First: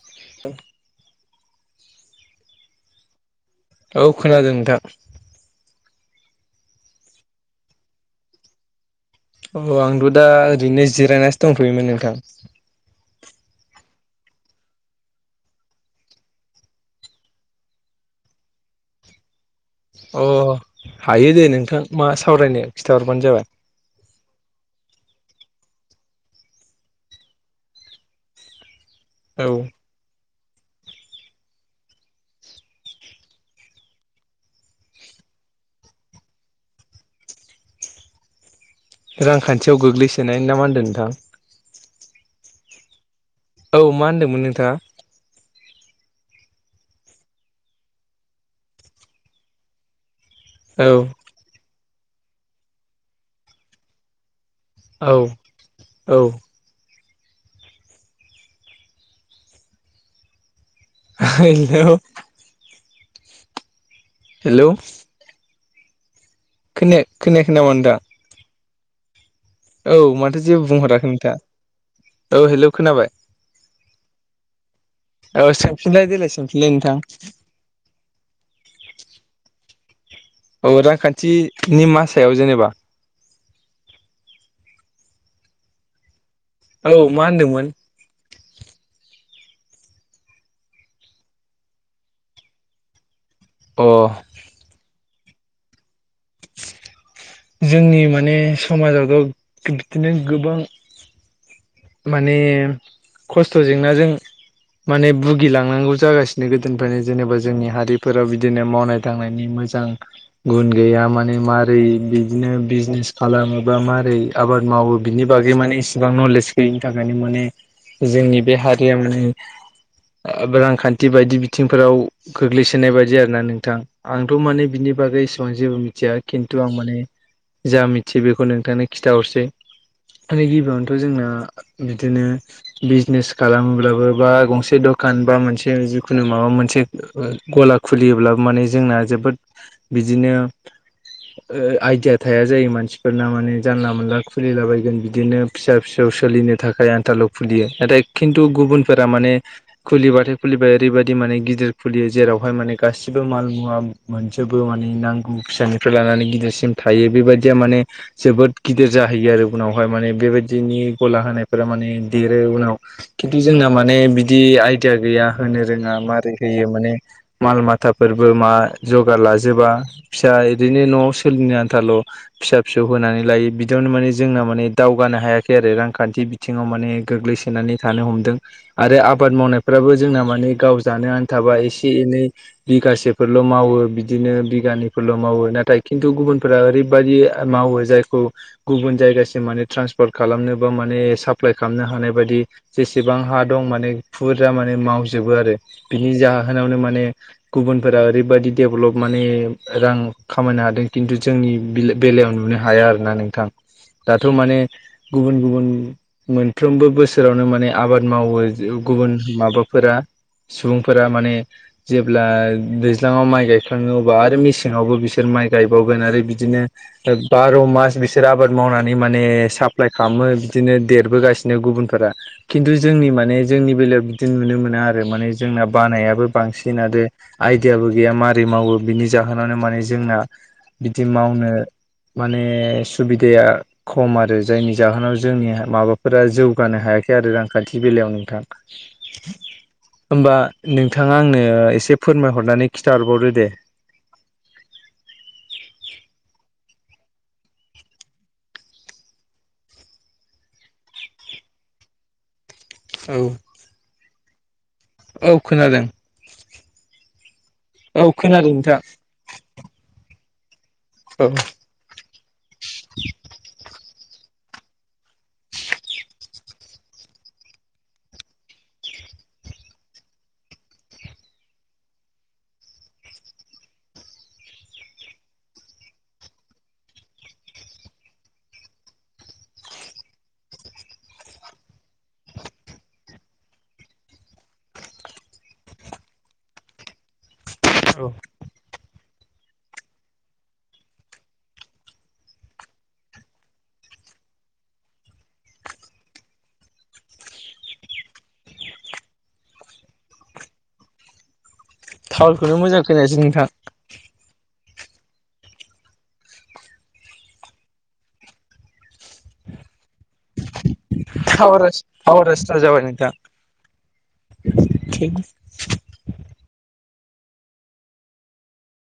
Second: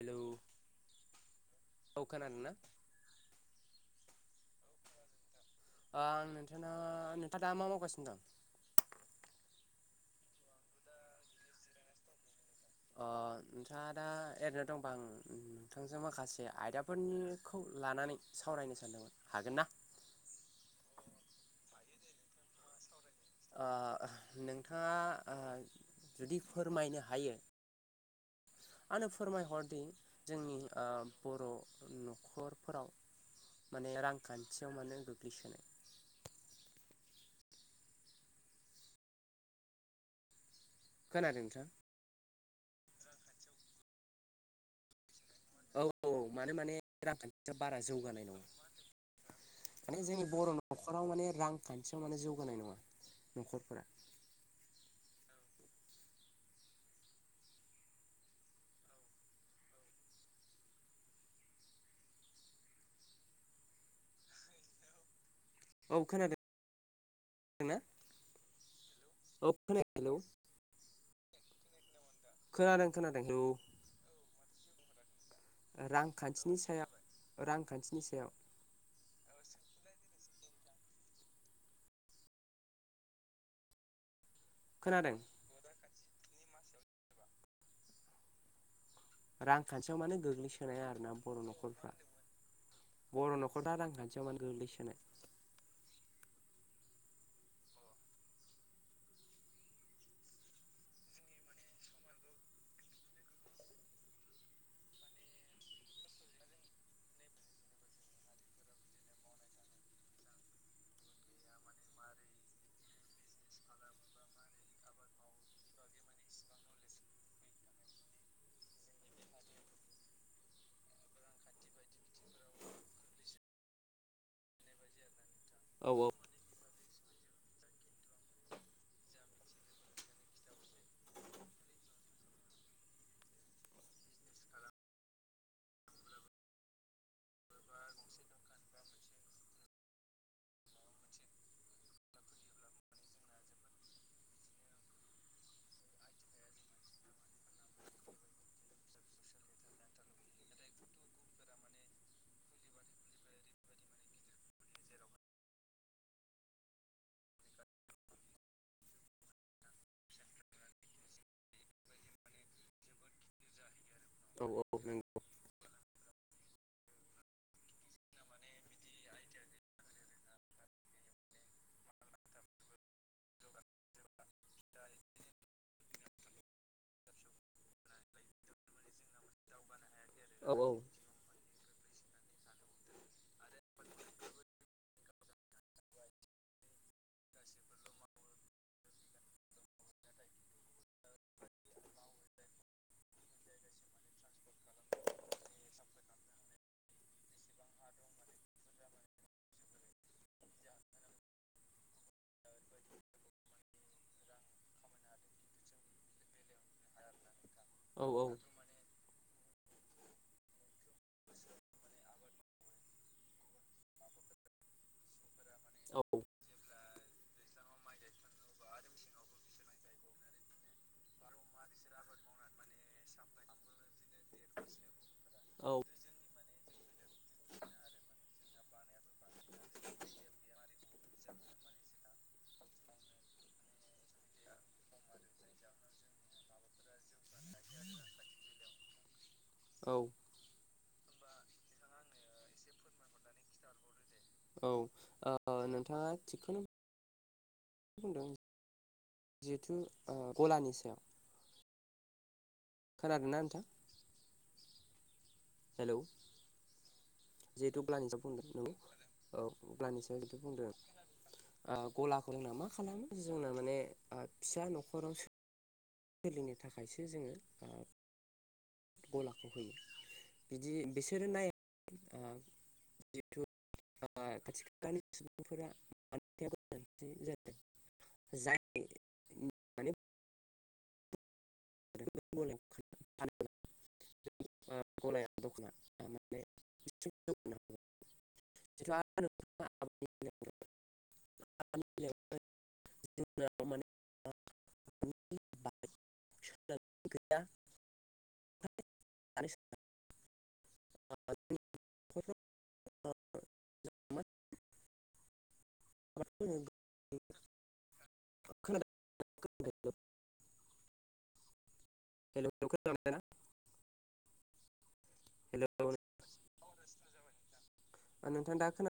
Hello औ खोनादोंना? औ खोनादों नोंथां। आ आं नोंथांना नोंथाङा दा मा मावगासिनो दं? अ आंथ' दा ओरैनो जिरायनानैसो दंथ'योमोन नोंथां। अ नोंथाङा दा एरैनो दंबा आं नोंथांजों माखासे आयदा फोरनिखौ लानानै सावरायनो सानदोंमोन हागोन ना? अ हायो दे नोंथां मा सावरायनो खिथाहरबानो जाबाय। ओ नोंथाङा ओ जुदि फोरमायनो हायो आंनो औ फोरमायहरदि जोंनि बर' न'खरफोराव माने रांखान्थियाव मानो गोग्लैसोनाय? रांखान्थियाव गोग्लैसोनाय ना मा होनदों नोंथां? खोनादों नोंथां? रांखानथियाव औ मा होनदोंमोन नोंथाङा? औ औ माने माने रांखान्थियाव बारा जौगानाय नङा माने जोंनि बर' औ न'खराव माने रांखान्थियाव माने जौगानाय नङा न'खरफोरा। औ औ [unintelligible] हेलौ औ खोनादों। खोनाया खोनायाखै नामा ना नोंथां? औ। खोनाया हेलौ माथो जेबो बुंहराखै नोंथाङा औ हेलौ खोनादों खोनाबाय खोनादों हेलौ औ। औ सोंफिनलाय देलाय रांखान्थिनि सोंफिनलाय नोंथां सायाव रांखान्थिनि सायाव। [inaudible] औ रांखान्थिनि मा सायाव जेनेबा? खोनादों। औ मा होनदोंमोन रांखान्थियाव मानो गोग्लैसोनाय आरोना बर' न'खरफ्रा? बर' न'खरा अ रांखान्थियाव मानो गोग्लैसोनाय? जोंनि माने समाजावथ' गोद-बिदिनो गोबां माने खस्थ' जेंनाजों माने भुगिलांनांगौ जागासिनो गोदोनिफ्रायनो जेनेबा जोंनि हारिफोराव बिदिनो मावनाय ‌ दांनायनि मोजां गुन गैया माने मारै बिदिनो बिजनेस खालामोबा मारै आबाद मावो बिनि बागै माने इसिबां नलेज गैयैनि थाखायनो माने जोंनि बे हारिया माने रांखान्थि बायदि बिथिंफोराव गोग्लैसोनाय बायदि आरो ना नोंथां। आंथ' माने बिनि बागै एसेबां जेबो औ औ मिथिया खिन्थु आं माने जा मिथियो बेखौ नोंथांनो खिथाहरसै माने गिबियावनोथ' जोंना बिदिनो बिजनेस खालामोब्लाबो बा गंसे दखान बा मोनसे जिखुनु माबा मोनसे गला खुलियोब्लाबो माने जोंना जोबोद बिदिनो ओ आइदिया थाया जायो मानसिफोरना माने जानला मोनला खुलिलाबायगोन बिदिनो फिसा फिसौ सोलिनो थाखाय आन्थाल' खुलियो नाथाय खिन्थु गुबुनफोरा माने खुलिबाथाय खुलिबाय ओरैबायदि माने गिदिर खुलियो जेरावहाय माने गासिबो माल मुवा मोनजोबो माने नांगौ फिसानिफ्राय लानानै गिदिरसिम थायो बेबायदिया माने जोबोद गिदिर जाहैयो आरो उनावहाय माने बेबादिनि गला होनायफोरा माने देरो उनाव खिन्थु जोंना माने बिदि औ औ आयदिया नंगौ गैया। होनो रोङा मारै होयो माने माल माथाफोरबो मा जगार लाजोबा फिसा एदिनो न' सोलिनो आन्थाल' फिसा फिसौ होनानै लायो बिदियावनो माने जोंना माने दावगानो हायाखै आरो रां खान्थि बिथिङाव माने गोग्लैसोनानै थानो हमदों। आरो आबाद मावनायफ्राबो जोंना औ माने गाव जानो आनथाबा एसे एनै बिगासेफोरल' मावो बिदिनो बिगानैफोरल' मावो नाथाय खिन्थु गुबुनफोरा ओरैबायदि आ मावो जायखौ गुबुन जायगासिम माने थ्रानसफार खालामनो बो माने साप्लाय खालामनो हानाय बायदि जेसेबां हा दं माने फुरजा माने मावजोबो आरो बिनि जाहोनावनो माने गुबुनफोरा ओरैबायदि देबलप माने रां खामायनो हादों खिन्थु जोंनि बिलो बेलायाव नुनो हाया आरोना नोंथां। दाथ' माने गुबुन गुबुन मोनफ्रोमबो बोसोरावनो माने आबाद औ मावो जो गुबुन माबाफोरा सुबुंफोरा माने जेब्ला दैज्लाङाव माइ गायखाङो अबा आरो मेसेङावबो बिसोर माइ औ गायबावगोन आरो बिदिनो दा बार' मास बिसोर आबाद मावनानै माने साप्लाय खाममो बिदिनो देरबोगासिनो गुबुनफोरा खिन्थु जोंनि माने जोंनि बेलायाव बिदि नुनो मोना आरो माने जोंना बानायाबो बांसिन आरो आयदियाबो गैया मारै मावो बिनि जाहोनावनो माने जोंना बिदि मावनो माने सुबिदाया खम आरो जायनि जाहोनाव जोंनि माबाफोरा जौगानो हायाखै आरो रांखान्थि बेलायाव नोंथां। औ होमबा नोंथाङा आंनो एसे फोरमायहरनानै खिन्था हरबावदो दे। औ आ ओ नोंथाङा थिगखोनो बुंदों जिहेथु ओ गलानि सायाव औ खोनादो ना नोंथां? औ खोनादों। जिहेतु औ ब्लानिं सायाव बुंदों खोनादों नंगौ नोंथां औ ब्लानिं सायाव जिहेथु बुंदों। औ आ गलाखौ जोंना मा खालामो जोंना माने आ फिसा न'खरावसो सोलिनो थाखायसो जोङो आ गलाखौ होयो। बिदि बिसोरो नाय आ जिहेथु [unintelligible] खाथि खालानि सुबुंफोरा दान्थे बिदान्थे जादों। जायनि उम [unintelligible] [unintelligible] आ गलाया दखाना आ माने [unintelligible] औ [unintelligible] [unintelligible] [inaudible] सोदां गैया [unintelligible] [unintelligible] थावरखोनो मोजां खोनायासै नोंथां। [unintelligible] [unintelligible] टावारा हेलौ टावारासो जाबाय नोंथां। खोनादोंना [inaudible] हेल' नोंथांङा दा खोन